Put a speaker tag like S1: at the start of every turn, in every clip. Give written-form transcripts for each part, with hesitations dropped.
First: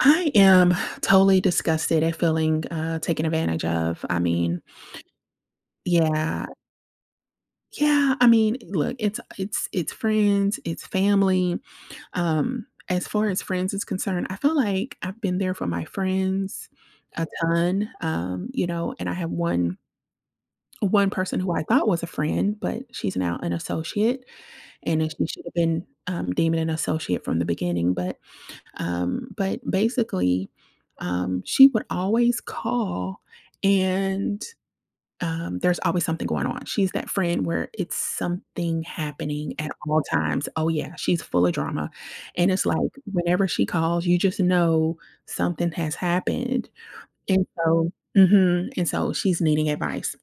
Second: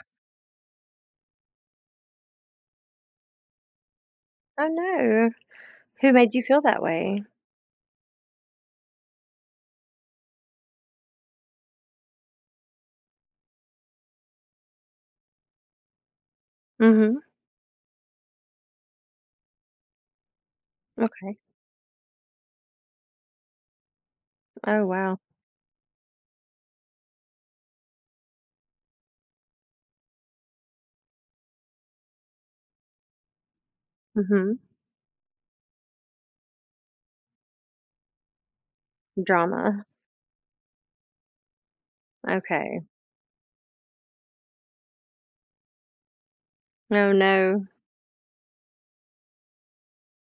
S1: I am totally disgusted at feeling, taken advantage of.
S2: Oh, no. Who made you
S1: Yeah.
S2: feel that way?
S1: Yeah, I mean, look, it's friends, it's family. As far as friends is concerned, I feel like I've been there for my friends
S2: Mhm.
S1: a ton, and I have one
S2: Okay.
S1: person who I thought was a friend, but she's now an associate,
S2: Oh,
S1: and then
S2: wow.
S1: she should have been, deemed an associate from the beginning, but basically, she would always call, and
S2: Mhm.
S1: there's always something going on. She's that friend where it's something happening at
S2: Drama.
S1: all times. Oh, yeah, she's full of drama. And it's
S2: Okay.
S1: like whenever she calls, you just know something has happened.
S2: Oh,
S1: And
S2: no.
S1: so, and so she's needing advice.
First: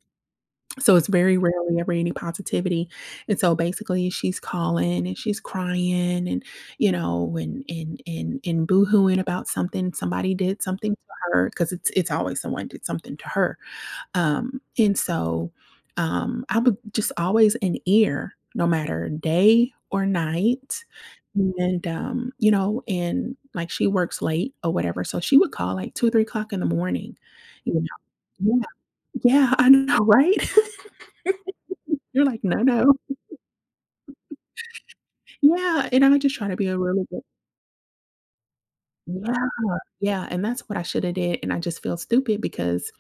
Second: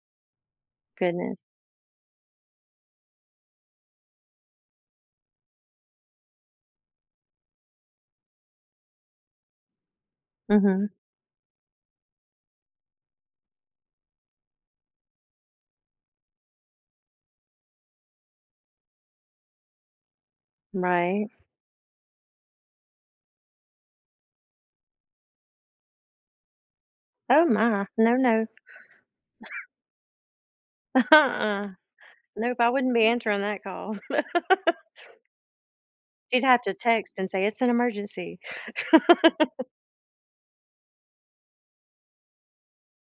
S1: So it's very
S2: Goodness.
S1: rarely ever any positivity, and so basically she's calling and she's crying and, you know, and boohooing about something, somebody did
S2: Mhm.
S1: something to her because it's always someone did something to her, and so, I would just always an ear no matter day or night,
S2: Right.
S1: and, you know, and, like, she works late or whatever, so she would call, like, 2, or 3 o'clock in the morning,
S2: Oh,
S1: you know.
S2: my. No, no.
S1: Yeah. Yeah, I know, right?
S2: Uh-uh.
S1: You're like, "No,
S2: Nope, I
S1: no."
S2: wouldn't be answering that call.
S1: Yeah, and I just
S2: She'd
S1: try to
S2: have
S1: be
S2: to
S1: a really
S2: text
S1: good.
S2: and say, "It's an emergency."
S1: Yeah, yeah, and that's what I shoulda did, and I just feel stupid because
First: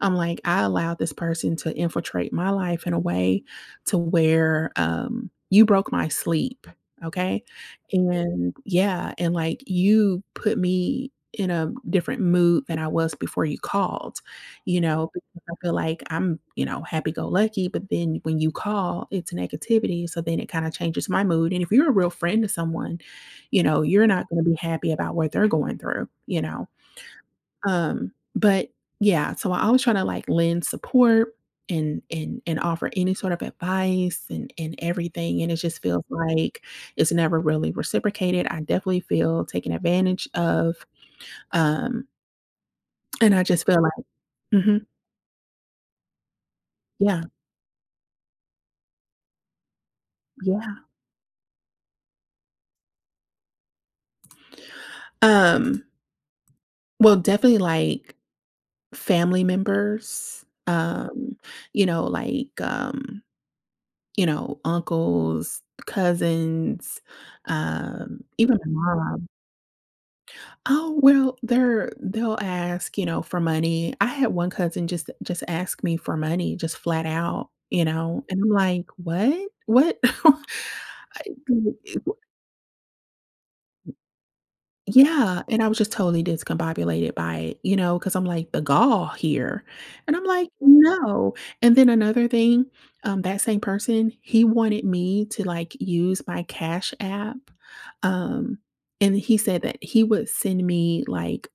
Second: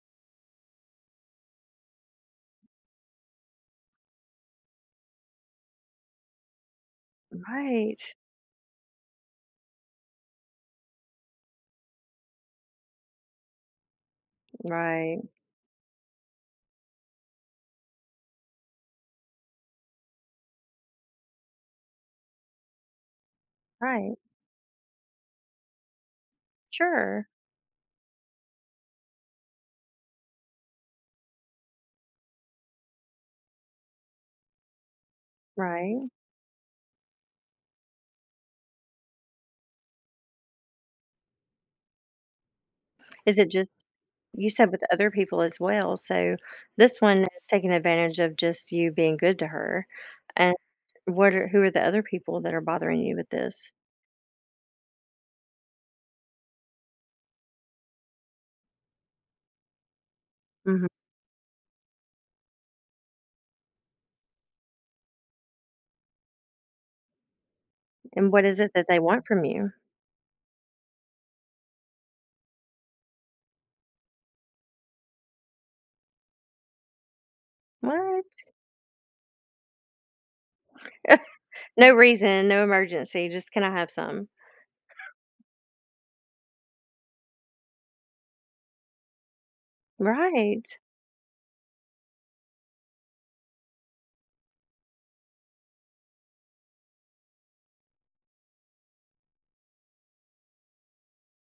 S1: I'm like, I allowed this person to infiltrate my life in a way to where you broke my sleep. Okay.
S2: Right.
S1: And yeah. And like you put me in a different mood than I was before you called, you know,
S2: Right.
S1: because I feel like I'm, you know, happy go lucky. But then when you call, it's negativity. So then it kind of changes my mood. And if you're a real friend to someone, you know, you're
S2: Right.
S1: not going to be happy about what they're going through, you know.
S2: Sure.
S1: But yeah, so I always try to like lend support and offer any sort of advice and everything. And it just feels
S2: Right.
S1: like it's never really reciprocated. I definitely feel taken advantage of. Um, and
S2: Is
S1: I
S2: it
S1: just
S2: just,
S1: feel like,
S2: you said with
S1: mhm,
S2: other people as well, so this
S1: yeah,
S2: one is taking advantage of just you being good to her.
S1: yeah.
S2: What are— who are the other people that are bothering you with this?
S1: Um, well, definitely like family members,
S2: Mhm.
S1: you know, like um, you know, uncles, cousins,
S2: And what
S1: even
S2: is it that
S1: my
S2: they want
S1: mom.
S2: from you?
S1: Oh, well, they'll ask, you know, for money. I had one cousin just ask me for money, just flat out, you know,
S2: What?
S1: and I'm like, "What? What?"
S2: No reason, no emergency, just, "Can I have some?"
S1: Yeah, and I was just totally discombobulated by it, you know, because 'cause I'm like, "The gall here," and I'm like,
S2: Right.
S1: "No," and then another thing, that same person, he wanted me to, like, use my Cash App, um, and he said that he would send me, like,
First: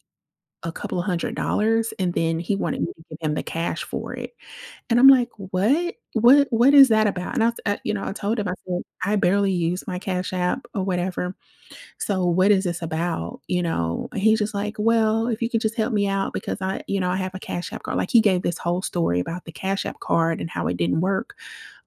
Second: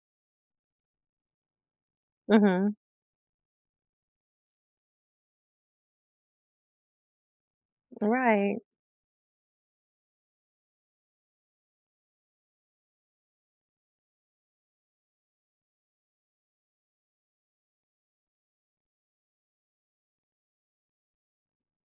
S1: a couple of $100s, and then he
S2: Mhm.
S1: wanted Mhm. me to give him the cash for it, and I'm like, "What? What is that about?" And I you know, I told him, I
S2: Right.
S1: said, "I barely use my Cash App or whatever, so what is this about?" You know, and he's just like, "Well, if you could just help me out because I you know, I have a Cash App card." Like, he gave this whole story about the Cash App card and how it didn't work.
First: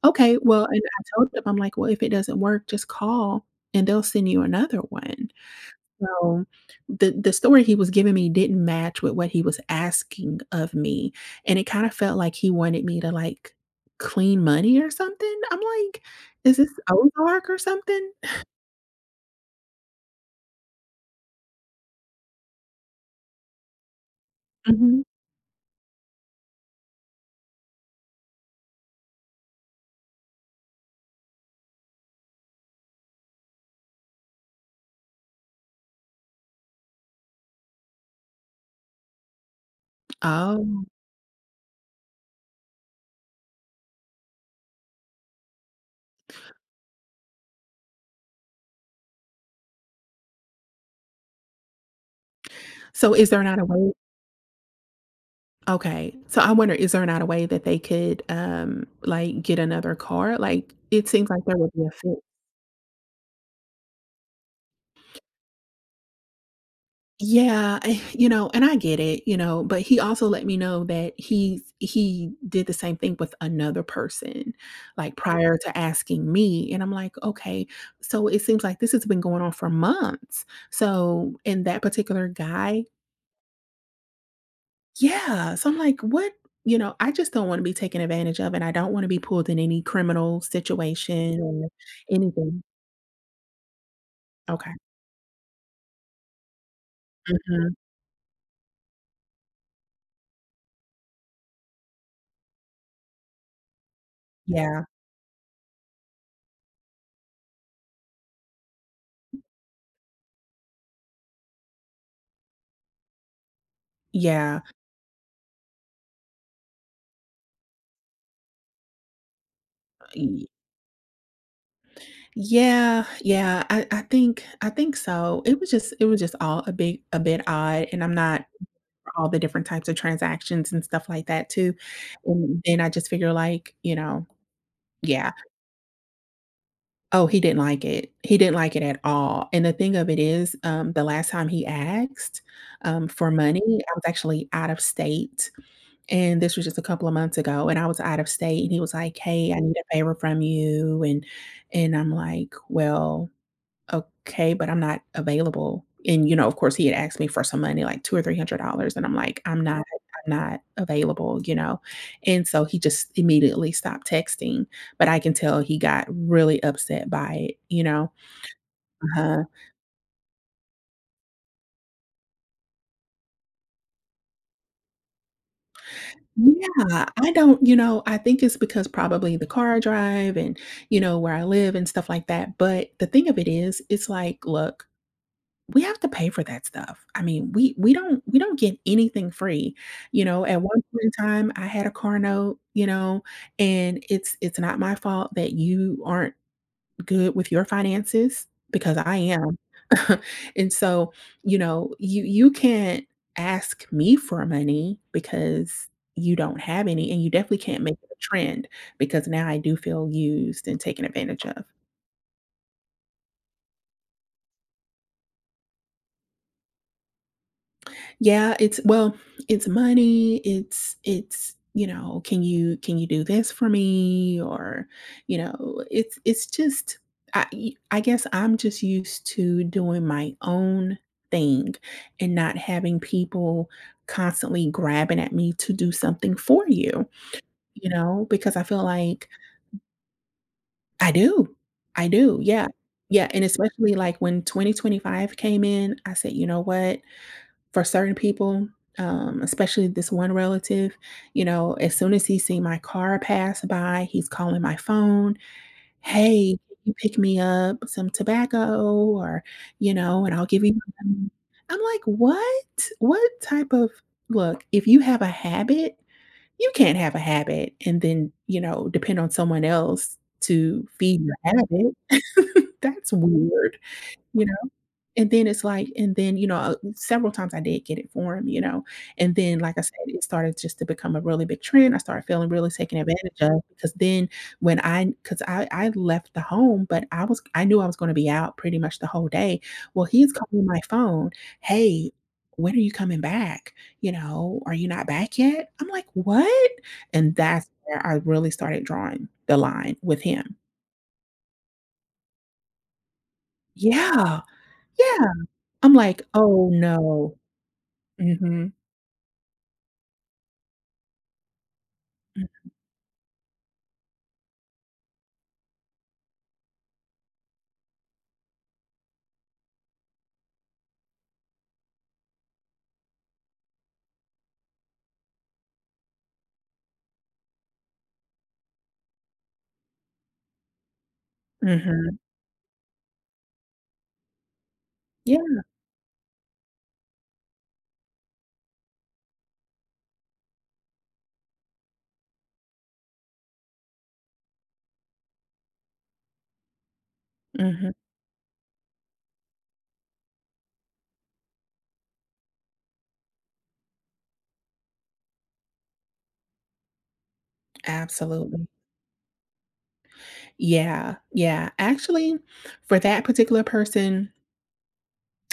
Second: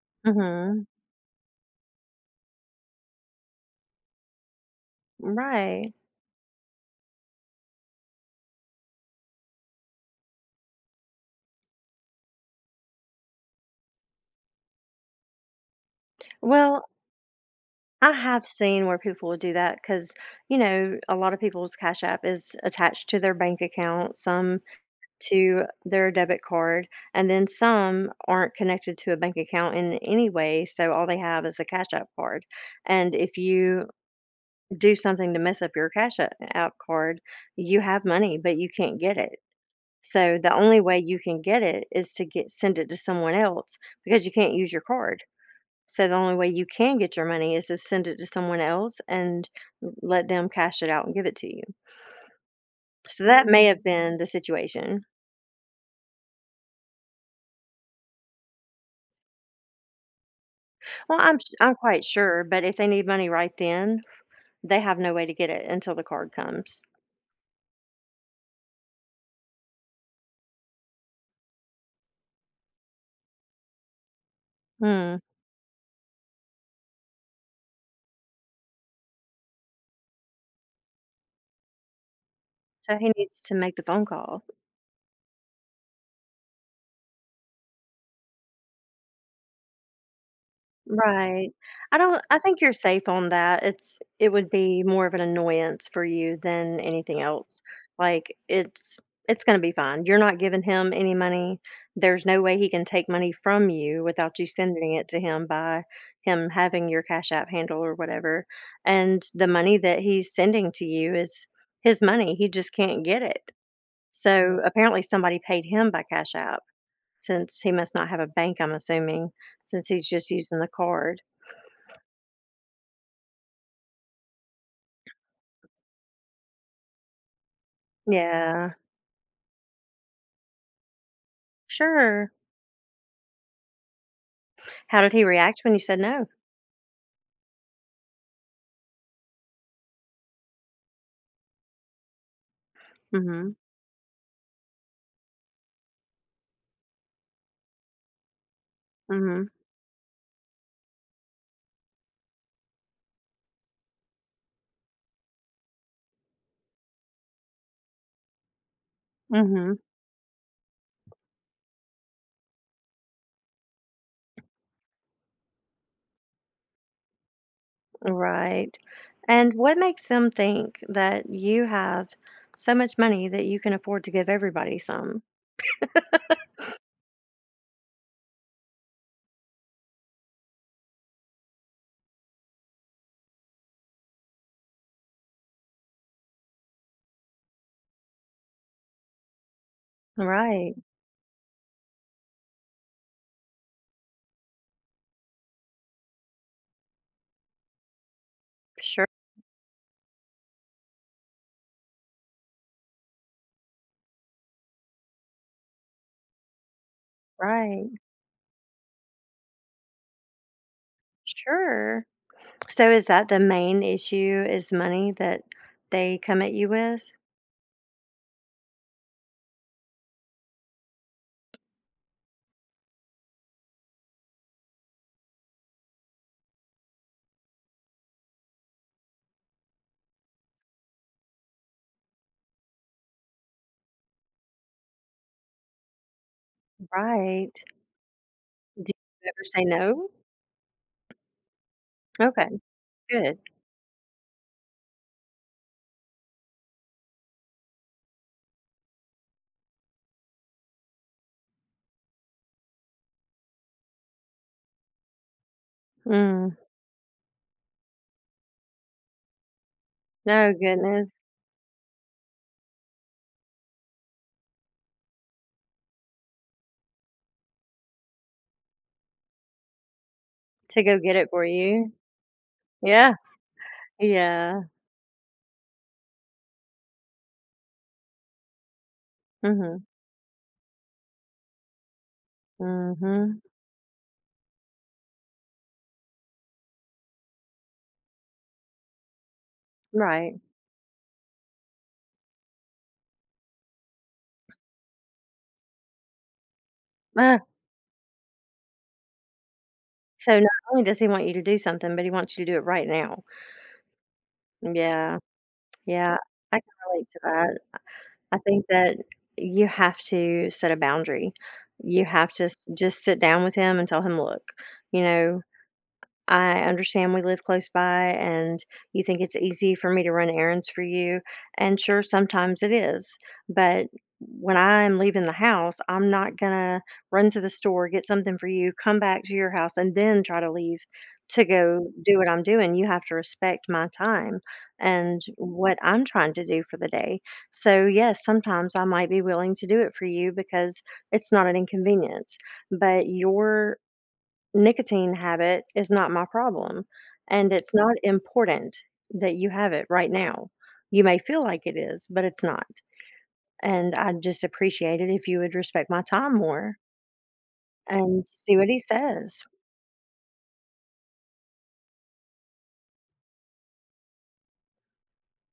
S1: Okay, well, and
S2: Mhm.
S1: I told him, I'm like, "Well, if it doesn't work, just call and they'll send you another one."
S2: Right.
S1: So, the story he was giving me didn't match with what he was asking of me, and it kinda felt like he wanted me to, like, clean money or something? I'm like, "Is this
S2: Well,
S1: Ozark or something?"
S2: I have seen where people will do that because, you know, a lot of people's Cash App is attached to their bank account, some
S1: Mhm.
S2: to their debit card, and then some aren't connected to a bank account in any way, so all they have is a Cash App card, and if you do something to mess up your out card, you have money, but you can't get it. So the only
S1: Oh.
S2: way you can get it is to get send it to someone else because you can't use your card. So the only way you can get your money is to send it to someone else and let them cash it out and give it to you.
S1: So,
S2: So
S1: is there
S2: that
S1: not a
S2: may have
S1: way
S2: been the situation.
S1: Okay. So, I wonder, is there not a way that they could, like, get another car? Like, it
S2: Well,
S1: seems like there would
S2: I'm
S1: be a
S2: quite
S1: fit.
S2: sure, but if they need money right then, they have no way to get it until the card comes.
S1: Yeah, I you know, and I get it, you know, but he also let me know that he did the same thing with another person, like,
S2: Hmm.
S1: prior to asking me, and I'm like, "Okay." So it seems like this has been going on for months. So and that particular guy
S2: So he needs to make the phone call.
S1: yeah, so I'm like, "What?" You know, I just don't wanna be taken advantage of, and I don't wanna be pulled in any criminal situation
S2: Right.
S1: or
S2: I don't I think
S1: anything.
S2: you're safe on that. It would
S1: Okay.
S2: be more of an annoyance for you than anything else.
S1: Mhm.
S2: Like it's it's going to be fine. You're not giving him any money. There's no way he can take money from you without you
S1: Yeah.
S2: sending it to him by him having your Cash App handle or whatever. And the money that he's sending to you is his money. He just can't get it. So apparently somebody paid him by Cash App, since he must not have a bank, I'm assuming, since he's just
S1: Yeah.
S2: using the card.
S1: Yeah, yeah, I think I think so. It was just all a bit odd, and I'm not
S2: Yeah,
S1: all the different types of transactions and stuff like that too.
S2: sure.
S1: And then I just figure like, you know,
S2: How did he
S1: yeah,
S2: react when you said no?
S1: oh, he didn't like it. He didn't like it at all. And the thing of it is, the last time he asked for
S2: Mm
S1: money, I was actually out of state, and this was just a couple of months ago, and I was out of state, and he was like,
S2: mhm, mm mhm,
S1: "Hey, I need a favor from you," and I'm like, "Well. Okay, but I'm not available." And, you know, of course, he had asked me for some money, like two or $300, and I'm
S2: mm
S1: like,
S2: mhm,
S1: I'm not available," you know? And so he just immediately stopped texting, but I can tell he got really upset by it, you know?
S2: right.
S1: uh
S2: And what makes them think that you have so much money that you can afford to give everybody some?
S1: Yeah, I don't you know, I think it's because probably the car I drive and, you know, where I live and stuff like that, but the thing of it is, it's like, look. We have to pay for that stuff. I mean, we don't we don't get anything free. You know, at
S2: Right,
S1: one point in time, I had a car note, you know, and it's not my fault that you aren't good with your finances because
S2: sure,
S1: I am. And so, you know, you can't ask me for money because you don't have any, and you definitely can't
S2: right,
S1: make it a trend because now I do feel used and taken advantage of.
S2: sure. So is that the main issue, is money that they come at you with?
S1: Yeah, it's well, it's money, you know, can you do this for me?" Or, you know, it's just I guess I'm just used to doing my own thing and not having people constantly grabbing at me to do something for you,
S2: Right.
S1: you know, because I feel like
S2: You ever say no?
S1: I do, I do,
S2: Okay,
S1: yeah. Yeah,
S2: good.
S1: and especially, like, when 2025 came in, I said, "You know what? For certain people, especially this one relative, you know, as soon as he see my car pass by, he's calling my phone,
S2: Mm,
S1: 'Hey, can you pick me up some tobacco?' or, you know, 'And I'll
S2: no,
S1: give you my
S2: goodness,
S1: money.'" I'm like, "What? What type of" look, if you have a habit, you can't have a habit and then, you know, depend on someone else
S2: to
S1: to
S2: go get
S1: feed
S2: it
S1: your
S2: for you.
S1: habit. That's
S2: Yeah,
S1: weird, you
S2: yeah.
S1: know? And then it's like and then, you know, several times I did get it for him, you know, and
S2: Mm
S1: then, like I
S2: mhm.
S1: said, it started just to become a really big trend. I started feeling really taken advantage
S2: Mhm.
S1: of because then because I left the home, but I knew I was gonna be out pretty much the whole day. Well, he's
S2: Right.
S1: calling my phone, "Hey, when are you coming back? You know, are you not back yet?" I'm like, "What?" And
S2: Ah,
S1: that's where I really started drawing the line with
S2: so not
S1: him.
S2: only does he want you to do something, but he wants you to do it right now.
S1: Yeah,
S2: Yeah.
S1: yeah. I'm
S2: Yeah.
S1: like,
S2: I
S1: "Oh,
S2: can relate to
S1: no."
S2: that. I think
S1: Mhm.
S2: that you have to set a boundary. You have to just sit down with him and tell him, look, you know, I understand we live close by and you think it's easy for me to run errands for you. And sure, sometimes it is. But when I'm leaving the house, I'm not going to run to the store, get something for you, come back to your house, and then try to leave to go
S1: Mhm.
S2: do what I'm doing. You have to respect my time and
S1: Yeah,
S2: what I'm trying to do for the day. So, yes, sometimes I might be willing to do it for you because it's not an inconvenience. But your nicotine habit is not my problem, and it's
S1: mhm,
S2: not important that you have it right now. You may feel like it is, but it's not. And I'd just appreciate it if you would respect my time more and see
S1: absolutely.
S2: what he says.
S1: Yeah, yeah. Actually, for that particular person,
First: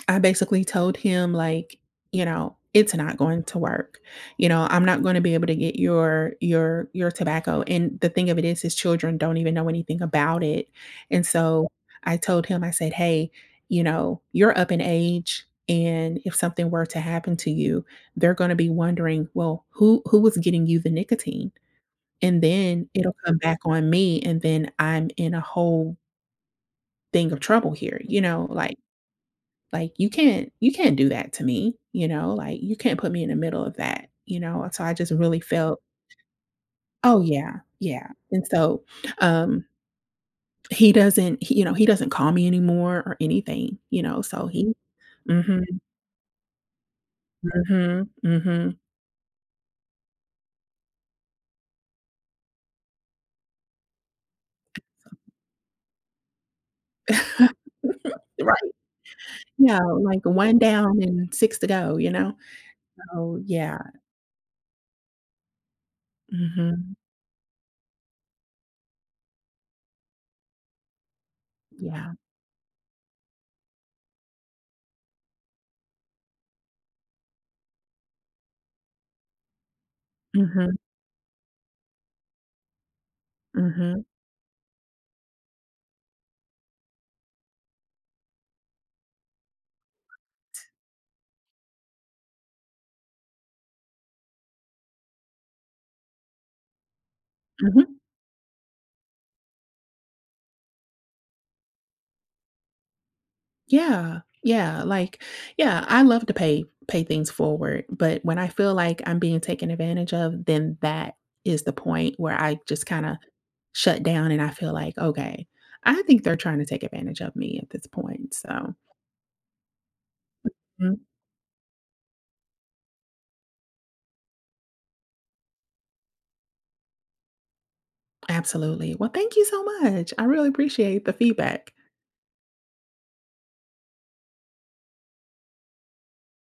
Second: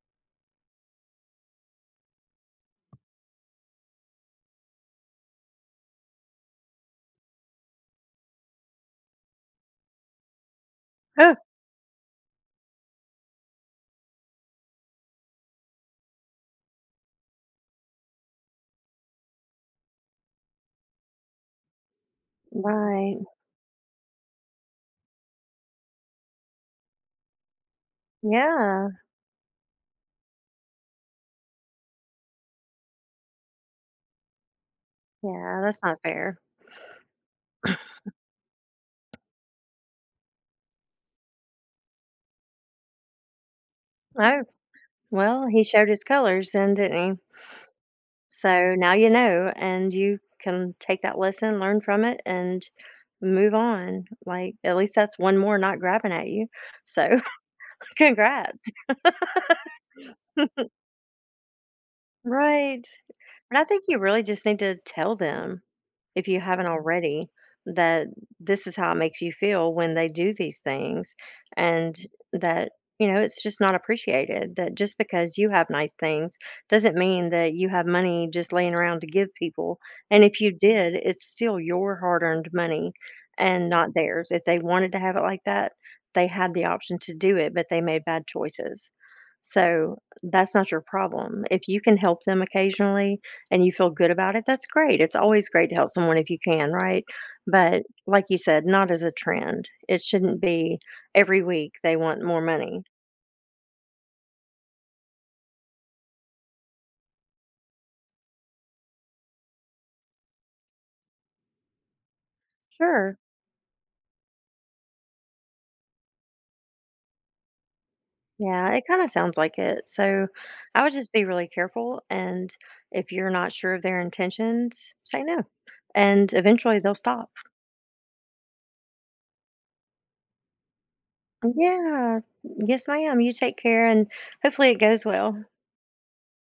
S1: I basically told him, like, you know, "It's not going to work. You know, I'm not gonna be able to get your your tobacco," and the thing of it is his children don't even know anything about it, and
S2: Oh,
S1: so I told him, I said, "Hey, you know, you're up in age, and if something were to happen to you, they're gonna be wondering, well, who was getting you the nicotine?" And then it'll
S2: right.
S1: come back on me, and then I'm in a whole thing of trouble here, you know, like
S2: Yeah.
S1: like, you can't do that to me," you know, like, "You can't put me in the middle of that," you know, so I just really
S2: Yeah,
S1: felt.
S2: that's not fair.
S1: Oh, yeah, yeah, and so, um, he doesn't he you know, he doesn't call me anymore or anything, you know,
S2: Oh,
S1: so he.
S2: well,
S1: Mhm,
S2: he showed his colors then, didn't he?
S1: mhm,
S2: So
S1: mhm.
S2: now you know, and you can take that lesson, learn from it, and move on. Like, at least that's one more not grabbing at you. So, congrats.
S1: Right. Yeah, like, 1 down and 6 to go, you know?
S2: Right.
S1: Oh
S2: But I
S1: yeah.
S2: think you really just need to tell them, if you haven't
S1: Mhm.
S2: already, that this is how it makes you feel when they do these things, and
S1: Yeah.
S2: that, you know, it's just not appreciated. That just because you have nice things doesn't mean that you have money just laying around to give people. And if you
S1: Mhm,
S2: did, it's still your hard earned money and not
S1: mhm.
S2: theirs. If they wanted to have it like that, they had the option to do it, but they made bad choices. So that's not your problem. If you can help them occasionally, and you feel good about it, that's great. It's always great to help someone if you can, right? But
S1: Mhm.
S2: like you said, not as a trend. It shouldn't be every week they want more money.
S1: Yeah, yeah, I love to pay things forward, but when I feel like I'm being taken advantage of, then that is the point where I just kinda
S2: Sure.
S1: shut down and I feel like, "Okay, I think they're trying to take advantage of me at this point,"
S2: Yeah,
S1: so,
S2: it kind of sounds like it. So I would
S1: mm,
S2: just be really careful. And if you're not sure of their intentions, say no. And eventually they'll stop.
S1: absolutely. Well, thank you so much. I really appreciate the feedback.
S2: Yeah. Yes, ma'am. You take care and hopefully it goes well.